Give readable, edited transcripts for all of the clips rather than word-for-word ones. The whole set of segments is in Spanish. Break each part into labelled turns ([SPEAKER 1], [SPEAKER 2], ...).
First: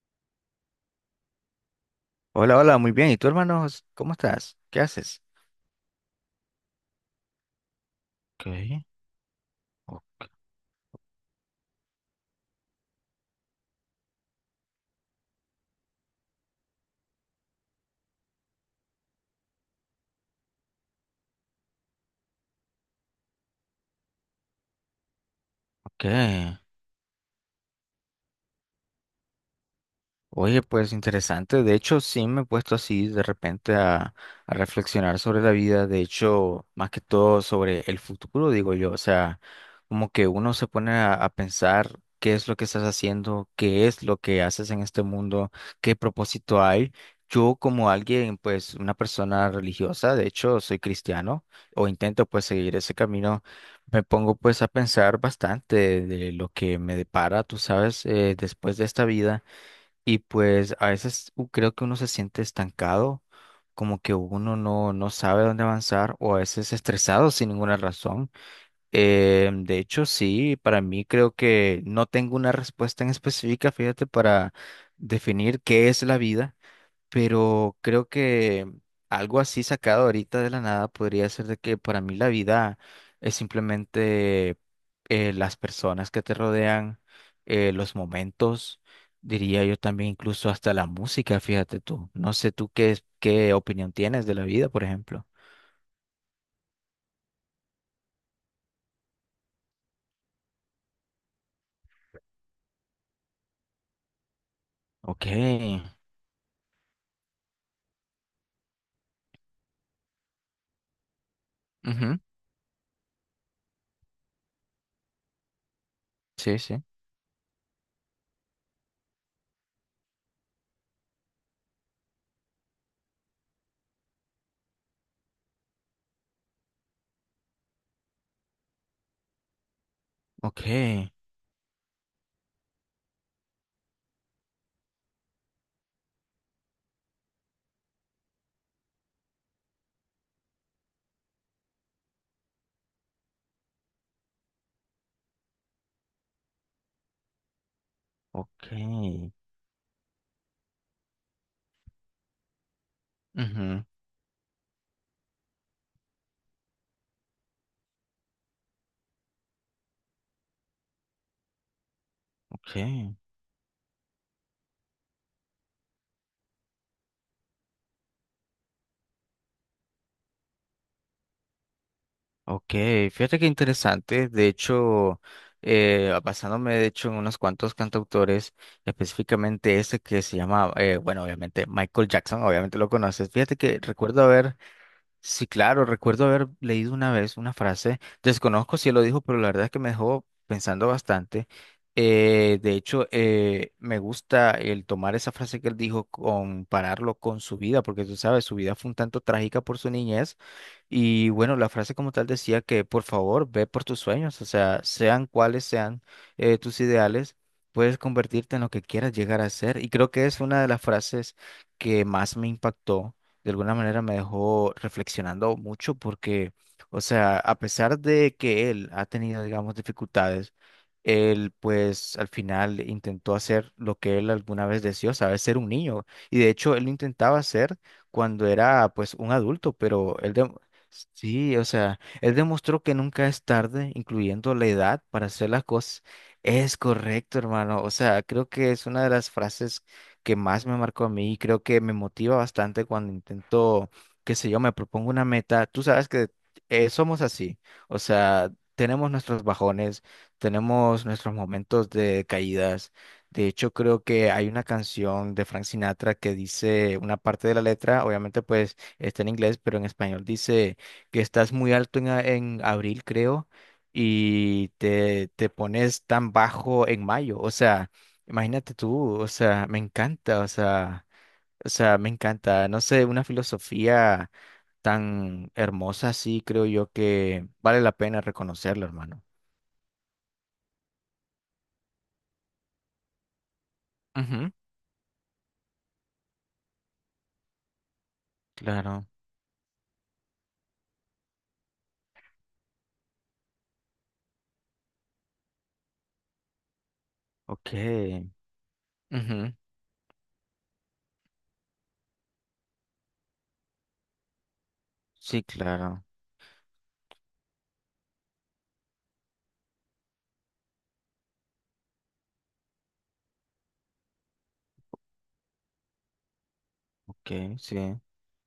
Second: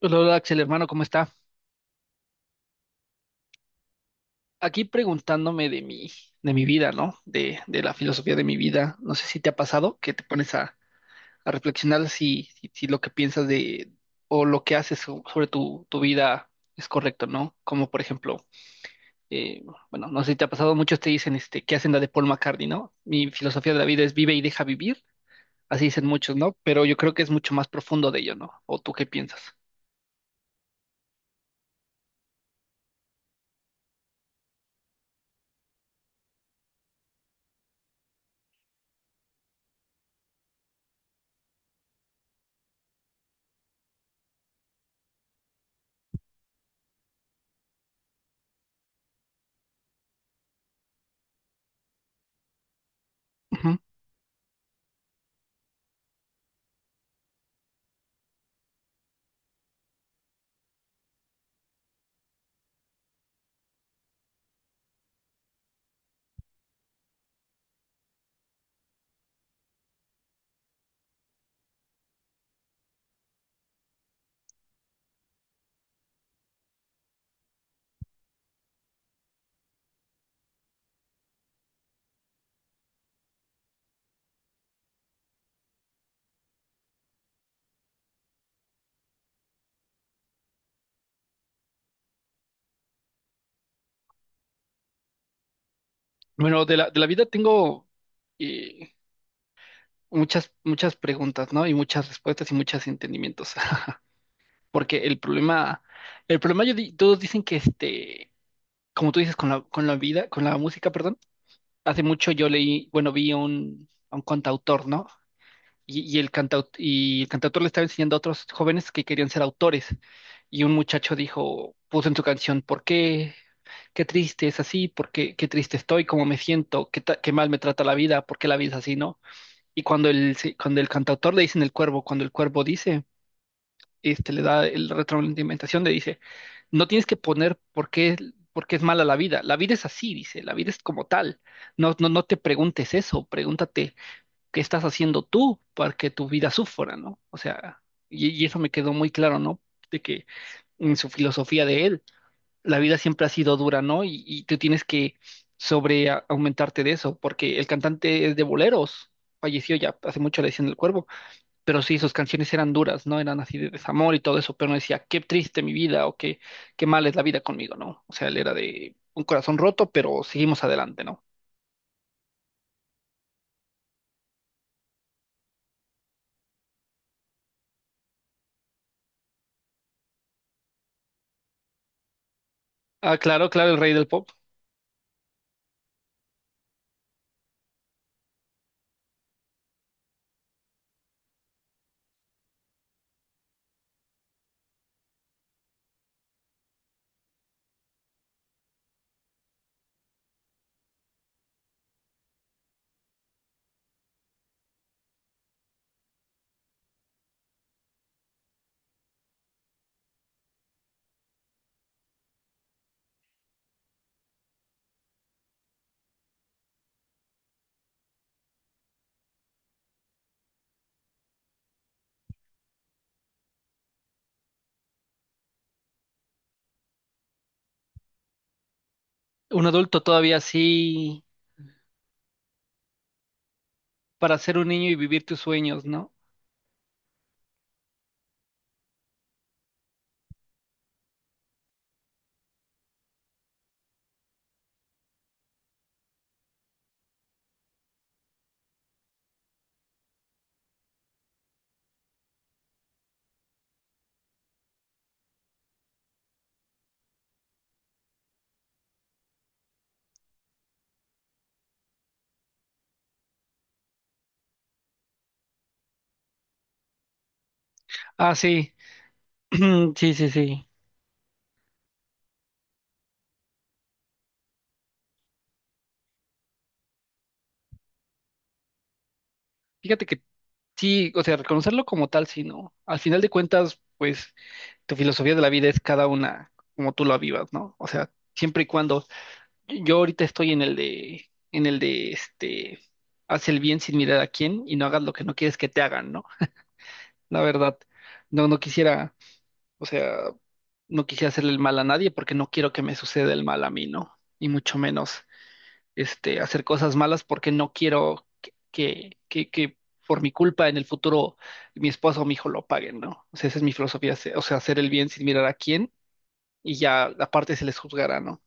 [SPEAKER 1] Hola, hola, Axel, hermano, ¿cómo está?
[SPEAKER 2] Hola, hola, muy bien. ¿Y tú, hermanos? ¿Cómo estás? ¿Qué
[SPEAKER 1] Aquí
[SPEAKER 2] haces?
[SPEAKER 1] preguntándome de mi vida, ¿no? De la filosofía de
[SPEAKER 2] Ok,
[SPEAKER 1] mi vida. No sé si te ha pasado que
[SPEAKER 2] o-
[SPEAKER 1] a reflexionar si lo que piensas o lo que haces sobre tu vida es correcto, ¿no? Como por ejemplo, eh, bueno, no sé si te ha pasado, muchos te dicen este, que hacen la de Paul McCartney, ¿no? Mi filosofía de la vida es vive y deja vivir, así
[SPEAKER 2] ok.
[SPEAKER 1] dicen muchos, ¿no? Pero yo creo que es mucho más profundo de ello, ¿no? ¿O tú qué piensas?
[SPEAKER 2] Oye, pues interesante. De hecho, sí me he puesto así de repente a reflexionar sobre la vida. De hecho, más que todo sobre el futuro, digo yo. O sea, como que uno se pone a pensar qué es lo que estás haciendo, qué es lo que haces en este mundo, qué propósito hay. Yo como alguien, pues una persona religiosa, de hecho, soy cristiano o intento pues seguir ese camino.
[SPEAKER 1] Ujú.
[SPEAKER 2] Me pongo pues a pensar bastante de lo que me depara, tú sabes, después de esta vida. Y pues a veces creo que uno se siente estancado, como que uno no sabe dónde avanzar o a veces estresado sin ninguna razón. De hecho, sí, para mí creo que no tengo una respuesta en específica, fíjate, para definir qué es la vida, pero creo que algo así sacado ahorita de la nada podría ser de que para mí la vida es simplemente, las personas que te rodean, los momentos, diría yo también incluso hasta la música, fíjate tú. No sé tú qué, qué opinión tienes de la vida, por ejemplo.
[SPEAKER 1] Bueno, de la vida tengo eh, muchas preguntas, ¿no? Y muchas respuestas y muchos entendimientos. Porque
[SPEAKER 2] Ok.
[SPEAKER 1] el problema, todos dicen que este, como tú dices, con la vida, con la música, perdón, hace
[SPEAKER 2] Ujú.
[SPEAKER 1] mucho yo leí, bueno, vi a un cantautor, ¿no? Y
[SPEAKER 2] Sí, sí.
[SPEAKER 1] el cantautor le estaba enseñando a otros jóvenes que querían ser autores. Y un muchacho dijo, puso en su canción, ¿por qué? Qué triste es así, por qué, qué triste estoy, cómo me siento, qué mal me trata la vida, por qué la vida es así, ¿no? Y cuando
[SPEAKER 2] Ok.
[SPEAKER 1] cuando el cantautor le dice en el cuervo, cuando el cuervo dice, este, le da el retroalimentación, le dice, no tienes que poner por qué es mala la vida. La vida es así, dice, la vida es como tal. No, no, no te preguntes eso, pregúntate qué estás haciendo tú para que tu vida sufra, ¿no? O sea, y eso
[SPEAKER 2] Ok.
[SPEAKER 1] me quedó muy claro, ¿no? De que en su filosofía de él, la vida siempre ha sido dura,
[SPEAKER 2] Ujú.
[SPEAKER 1] ¿no? Y tú tienes que aumentarte de eso, porque el cantante es de boleros, falleció ya hace mucho, le decían el cuervo, pero sí, sus canciones eran
[SPEAKER 2] Ok.
[SPEAKER 1] duras, ¿no? Eran así de desamor y todo eso, pero no decía, qué triste mi vida o qué, qué mal es la vida conmigo, ¿no? O sea, él era de un corazón roto, pero seguimos adelante, ¿no?
[SPEAKER 2] Ok, fíjate qué interesante. De hecho, basándome de hecho en unos cuantos cantautores, específicamente ese que se llama, bueno, obviamente Michael Jackson, obviamente lo
[SPEAKER 1] Ah,
[SPEAKER 2] conoces.
[SPEAKER 1] claro,
[SPEAKER 2] Fíjate
[SPEAKER 1] claro, el
[SPEAKER 2] que
[SPEAKER 1] rey del
[SPEAKER 2] recuerdo
[SPEAKER 1] pop.
[SPEAKER 2] haber... Sí, claro, recuerdo haber leído una vez una frase, desconozco si él lo dijo, pero la verdad es que me dejó pensando bastante. De hecho, me gusta el tomar esa frase que él dijo, compararlo con su vida, porque tú sabes, su vida fue un tanto trágica por su niñez. Y bueno, la frase como tal decía que por favor ve por tus sueños, o sea, sean cuales sean tus ideales, puedes convertirte en lo que quieras llegar a ser. Y creo que es una de las frases que más me impactó, de alguna manera me dejó reflexionando mucho porque, o sea, a pesar de que él ha tenido, digamos, dificultades, él pues al final intentó hacer lo que él alguna vez deseó, ¿sabes? Ser un niño. Y de hecho, él lo intentaba hacer cuando era pues un
[SPEAKER 1] Un
[SPEAKER 2] adulto,
[SPEAKER 1] adulto
[SPEAKER 2] pero él...
[SPEAKER 1] todavía así
[SPEAKER 2] Sí, o sea, él demostró que nunca es tarde,
[SPEAKER 1] para
[SPEAKER 2] incluyendo
[SPEAKER 1] ser
[SPEAKER 2] la
[SPEAKER 1] un niño y
[SPEAKER 2] edad,
[SPEAKER 1] vivir
[SPEAKER 2] para
[SPEAKER 1] tus
[SPEAKER 2] hacer las
[SPEAKER 1] sueños,
[SPEAKER 2] cosas.
[SPEAKER 1] ¿no?
[SPEAKER 2] Es correcto, hermano. O sea, creo que es una de las frases que más me marcó a mí y creo que me motiva bastante cuando intento, qué sé yo, me propongo una meta. Tú sabes que somos así, o sea, tenemos nuestros bajones, tenemos nuestros momentos de caídas. De hecho, creo que hay una canción de Frank Sinatra que dice una parte de la letra, obviamente pues está en inglés, pero en español dice que estás muy alto en, en abril, creo, y te pones tan bajo en mayo. O sea,
[SPEAKER 1] Ah,
[SPEAKER 2] imagínate
[SPEAKER 1] sí,
[SPEAKER 2] tú, o sea, me
[SPEAKER 1] sí, sí,
[SPEAKER 2] encanta, o
[SPEAKER 1] sí.
[SPEAKER 2] sea, o sea, me encanta, no sé, una filosofía tan hermosa así, creo yo que vale la pena reconocerla, hermano.
[SPEAKER 1] Fíjate que sí, o sea, reconocerlo como tal, sí, ¿no? Al final de cuentas, pues
[SPEAKER 2] Ujú,
[SPEAKER 1] tu filosofía de la vida es cada una como tú la vivas, ¿no? O sea, siempre y cuando.
[SPEAKER 2] claro,
[SPEAKER 1] Yo ahorita estoy en el de este, haz el bien sin mirar a quién y no hagas lo que no quieres que te hagan, ¿no? La verdad,
[SPEAKER 2] ok.
[SPEAKER 1] no quisiera,
[SPEAKER 2] Ujú,
[SPEAKER 1] o sea, no quisiera hacerle el mal a nadie porque no quiero que me suceda el mal a mí, ¿no? Y mucho menos,
[SPEAKER 2] sí, claro,
[SPEAKER 1] este, hacer cosas malas porque no quiero que por mi culpa en el futuro mi esposo o mi hijo lo paguen, ¿no? O sea, esa es mi filosofía, o sea, hacer el bien sin mirar a quién y ya aparte
[SPEAKER 2] ok,
[SPEAKER 1] se les
[SPEAKER 2] sí.
[SPEAKER 1] juzgará, ¿no?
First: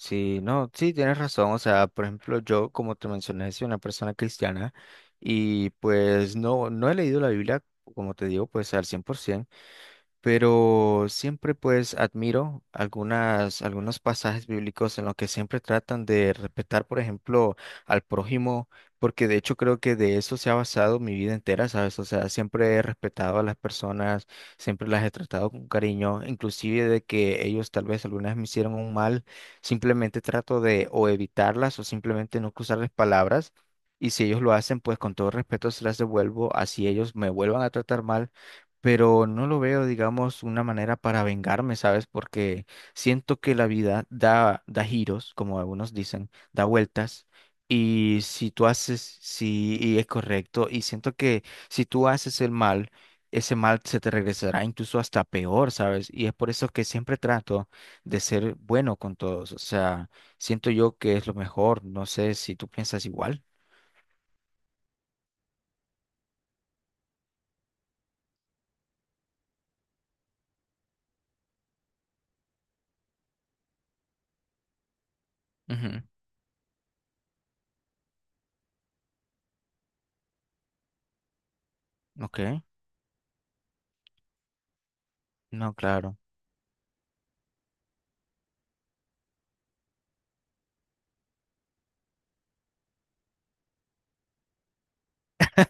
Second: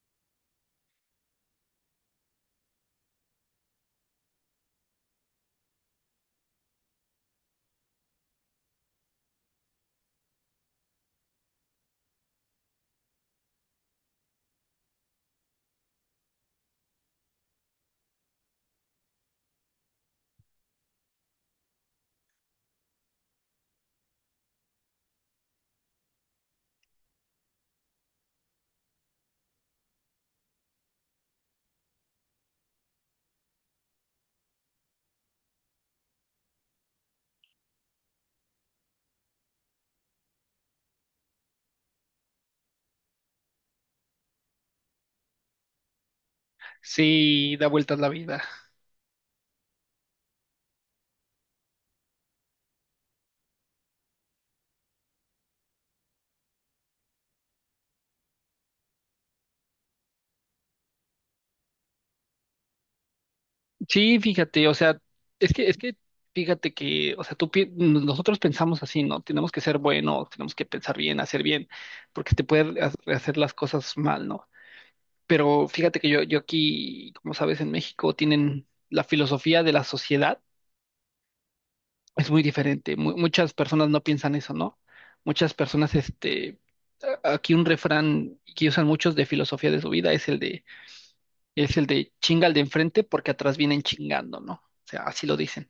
[SPEAKER 2] Sí, no, sí, tienes razón, o sea, por ejemplo, yo, como te mencioné, soy una persona cristiana y pues no he leído la Biblia, como te digo, pues al 100%. Pero siempre pues admiro algunos pasajes bíblicos en los que siempre tratan de respetar, por ejemplo, al prójimo, porque de hecho creo que de eso se ha basado mi vida entera, ¿sabes? O sea, siempre he respetado a las personas, siempre las he tratado con cariño, inclusive de que ellos tal vez algunas me hicieron un mal, simplemente trato de o evitarlas o simplemente no cruzarles palabras. Y si ellos lo hacen, pues con todo respeto se las devuelvo, así ellos me vuelvan a tratar mal, pero no lo veo, digamos, una manera para vengarme, ¿sabes? Porque siento que la vida da giros, como algunos dicen, da vueltas.
[SPEAKER 1] Sí, da vueltas la
[SPEAKER 2] Y
[SPEAKER 1] vida.
[SPEAKER 2] si tú haces, sí, y es correcto, y siento que si tú haces el mal, ese mal se te regresará incluso hasta peor, ¿sabes? Y es por eso que siempre trato de ser bueno con todos, o sea, siento yo que es lo mejor, no sé si tú piensas igual.
[SPEAKER 1] Sí, fíjate, o sea, es que, fíjate que, o sea, nosotros pensamos así, ¿no? Tenemos que ser buenos, tenemos que pensar bien, hacer bien, porque te pueden hacer las cosas mal, ¿no? Pero fíjate
[SPEAKER 2] Ujú,
[SPEAKER 1] que yo aquí, como sabes, en México tienen la filosofía de la sociedad, es
[SPEAKER 2] ok,
[SPEAKER 1] muy diferente. Muchas personas no piensan eso, ¿no? Muchas
[SPEAKER 2] no,
[SPEAKER 1] personas,
[SPEAKER 2] claro.
[SPEAKER 1] este, aquí un refrán que usan muchos de filosofía de su vida es el de chinga al de enfrente porque atrás vienen chingando, ¿no? O sea, así lo dicen.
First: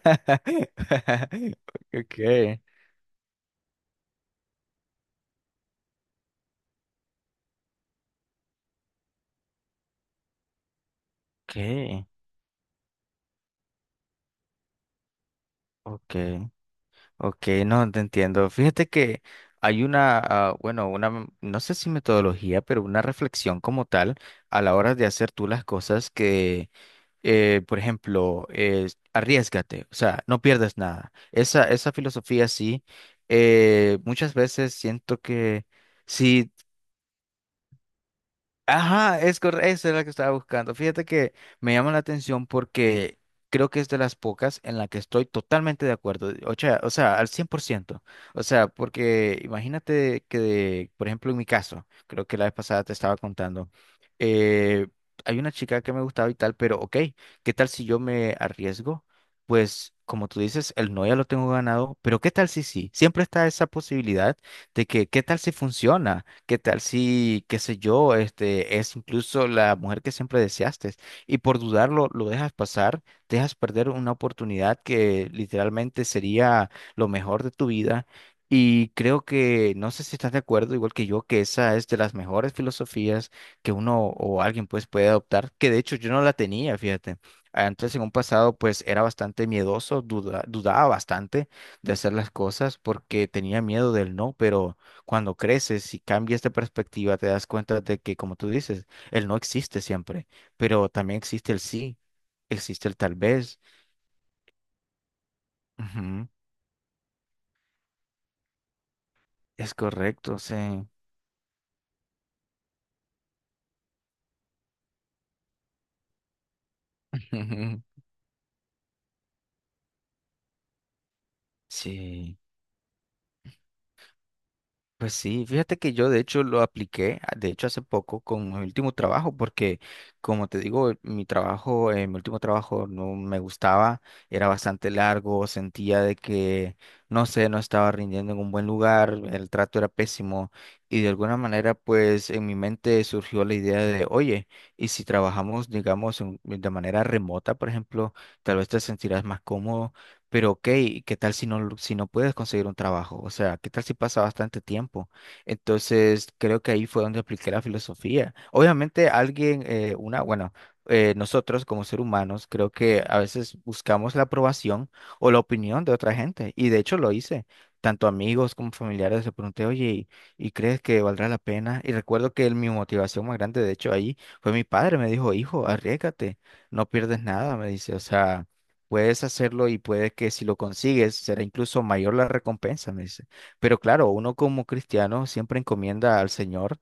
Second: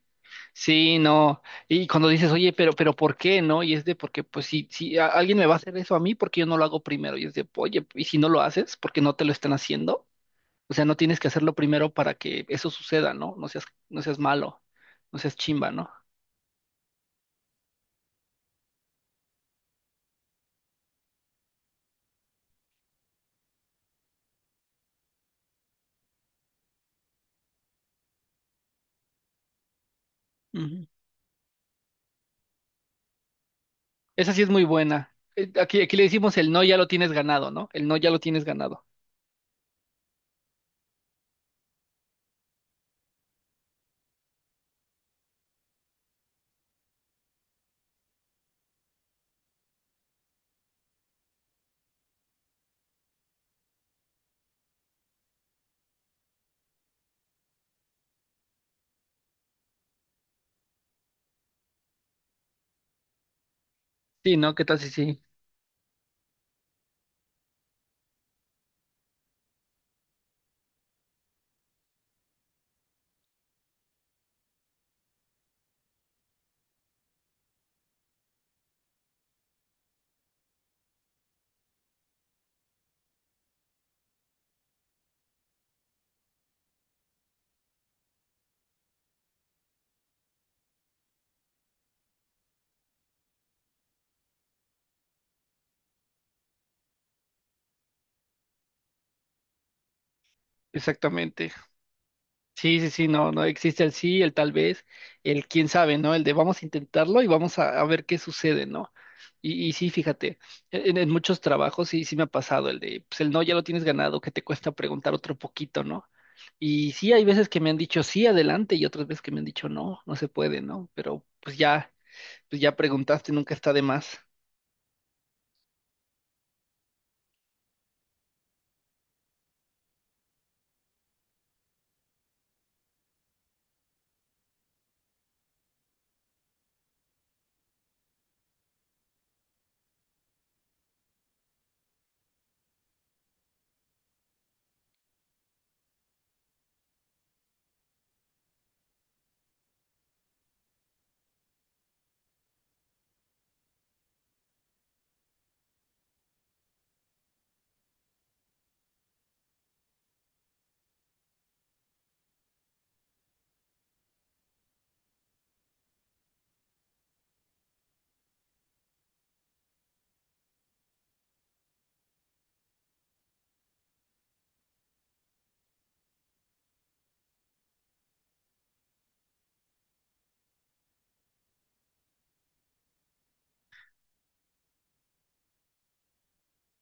[SPEAKER 1] Sí, no. Y cuando
[SPEAKER 2] Ok.
[SPEAKER 1] dices, oye, pero ¿por qué, no? Y es de porque, pues, si alguien me va a hacer eso a mí, ¿por qué yo no lo hago primero? Y es de, oye, y si no lo haces, ¿por qué no te lo están haciendo? O sea, no tienes que hacerlo primero
[SPEAKER 2] Okay,
[SPEAKER 1] para que eso suceda, ¿no? No seas malo, no seas chimba, ¿no?
[SPEAKER 2] okay, okay, no te entiendo. Fíjate que hay una, ah, bueno, una, no sé si metodología, pero una reflexión como tal a la hora de hacer tú las cosas que, por ejemplo, arriésgate, o sea, no pierdas
[SPEAKER 1] Ujú.
[SPEAKER 2] nada. Esa filosofía sí,
[SPEAKER 1] Esa
[SPEAKER 2] muchas
[SPEAKER 1] sí es muy
[SPEAKER 2] veces
[SPEAKER 1] buena.
[SPEAKER 2] siento que
[SPEAKER 1] Aquí, aquí le decimos el
[SPEAKER 2] sí.
[SPEAKER 1] no ya lo tienes ganado, ¿no? El no ya lo tienes ganado.
[SPEAKER 2] Ajá, es correcto, esa es la que estaba buscando. Fíjate que me llama la atención porque creo que es de las pocas en la que estoy totalmente de acuerdo, o sea, al 100%. O sea, porque imagínate que, por ejemplo, en mi caso, creo que la vez pasada te estaba contando, eh, hay una chica que me gustaba y tal, pero ok, ¿qué tal si yo me arriesgo? Pues, como tú dices, el no ya lo tengo ganado, pero ¿qué tal si sí? Siempre está esa
[SPEAKER 1] Sí,
[SPEAKER 2] posibilidad
[SPEAKER 1] ¿no? ¿Qué tal
[SPEAKER 2] de
[SPEAKER 1] si
[SPEAKER 2] que,
[SPEAKER 1] sí?
[SPEAKER 2] ¿qué tal si funciona? ¿Qué tal si, qué sé yo, este es incluso la mujer que siempre deseaste? Y por dudarlo, lo dejas pasar, dejas perder una oportunidad que literalmente sería lo mejor de tu vida. Y creo que, no sé si estás de acuerdo, igual que yo, que esa es de las mejores filosofías que uno o alguien pues puede adoptar, que de hecho yo no la tenía, fíjate. Antes en un pasado pues era bastante miedoso, dudaba bastante de hacer las cosas porque tenía miedo del no, pero cuando creces y cambias de perspectiva, te das cuenta de que, como tú dices, el no existe siempre, pero también
[SPEAKER 1] Exactamente.
[SPEAKER 2] existe el sí,
[SPEAKER 1] Sí,
[SPEAKER 2] existe
[SPEAKER 1] sí,
[SPEAKER 2] el
[SPEAKER 1] sí,
[SPEAKER 2] tal
[SPEAKER 1] no, no
[SPEAKER 2] vez.
[SPEAKER 1] existe el sí, el tal vez, el quién sabe, ¿no? El
[SPEAKER 2] Ujú,
[SPEAKER 1] de vamos a intentarlo y a ver qué sucede, ¿no? Y
[SPEAKER 2] es
[SPEAKER 1] sí, fíjate,
[SPEAKER 2] correcto, sí.
[SPEAKER 1] en muchos trabajos sí me ha pasado el de, pues el no ya lo tienes ganado, que te cuesta preguntar otro poquito, ¿no? Y sí, hay veces que me han dicho sí, adelante, y otras veces que me han dicho no, no se puede, ¿no? Pero
[SPEAKER 2] Sí.
[SPEAKER 1] pues ya preguntaste, nunca está de más.
[SPEAKER 2] Pues sí, fíjate que yo de hecho lo apliqué, de hecho hace poco con mi último trabajo, porque como te digo, mi trabajo, mi último trabajo no me gustaba, era bastante largo, sentía de que, no sé, no estaba rindiendo en un buen lugar, el trato era pésimo y de alguna manera pues en mi mente surgió la idea de, oye, y si trabajamos, digamos, de manera remota, por ejemplo, tal vez te sentirás más cómodo. Pero ok, ¿qué tal si no, si no puedes conseguir un trabajo? O sea, ¿qué tal si pasa bastante tiempo? Entonces, creo que ahí fue donde apliqué la filosofía. Obviamente, alguien, bueno, nosotros como seres humanos, creo que a veces buscamos la aprobación o la opinión de otra gente. Y de hecho lo hice. Tanto amigos como familiares le pregunté, oye, ¿ y crees que valdrá la pena? Y recuerdo que mi motivación más grande, de hecho, ahí fue mi padre. Me dijo, hijo, arriésgate, no pierdes nada, me dice. O sea... puedes hacerlo y puede que si lo consigues será incluso mayor la recompensa, me dice. Pero claro, uno como cristiano siempre encomienda al Señor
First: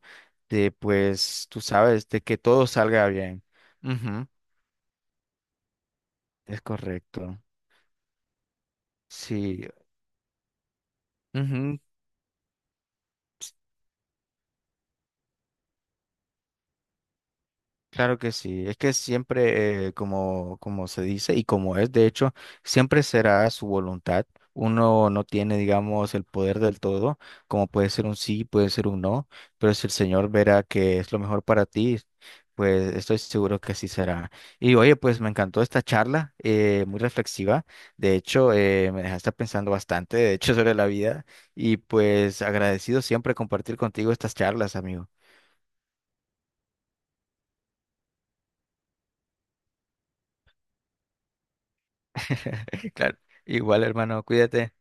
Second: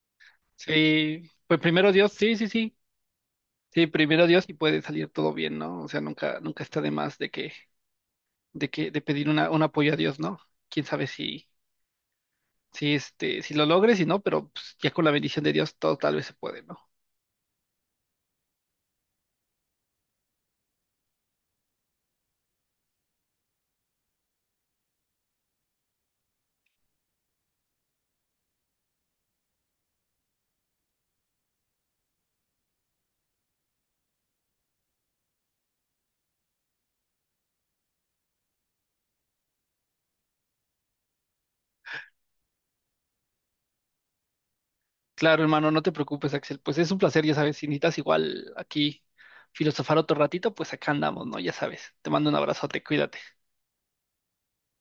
[SPEAKER 2] de,
[SPEAKER 1] Sí,
[SPEAKER 2] pues,
[SPEAKER 1] pues
[SPEAKER 2] tú
[SPEAKER 1] primero
[SPEAKER 2] sabes,
[SPEAKER 1] Dios,
[SPEAKER 2] de
[SPEAKER 1] sí,
[SPEAKER 2] que
[SPEAKER 1] sí,
[SPEAKER 2] todo
[SPEAKER 1] sí.
[SPEAKER 2] salga bien.
[SPEAKER 1] Sí,
[SPEAKER 2] Ujú,
[SPEAKER 1] primero Dios y puede salir todo bien, ¿no? O sea, nunca,
[SPEAKER 2] es
[SPEAKER 1] nunca está de más de
[SPEAKER 2] correcto.
[SPEAKER 1] que de pedir una, un
[SPEAKER 2] Sí.
[SPEAKER 1] apoyo a Dios, ¿no? Quién sabe
[SPEAKER 2] Ujú,
[SPEAKER 1] si este, si lo logres, si no, pero pues, ya con la bendición de Dios todo tal vez se puede, ¿no?
[SPEAKER 2] claro que sí, es que siempre, como, como se dice y como es, de hecho, siempre será su voluntad. Uno no tiene, digamos, el poder del todo, como puede ser un sí, puede ser un no, pero si el Señor verá que es lo mejor para ti, pues estoy seguro que así será. Y oye, pues me encantó esta charla, muy reflexiva. De hecho, me dejaste pensando bastante, de hecho, sobre la vida y pues agradecido siempre compartir contigo estas charlas, amigo.
[SPEAKER 1] Claro, hermano, no te preocupes, Axel. Pues es un placer, ya sabes, si necesitas igual aquí filosofar otro ratito, pues acá andamos, ¿no? Ya sabes. Te mando un abrazote, cuídate.
[SPEAKER 2] Claro, igual, hermano, cuídate.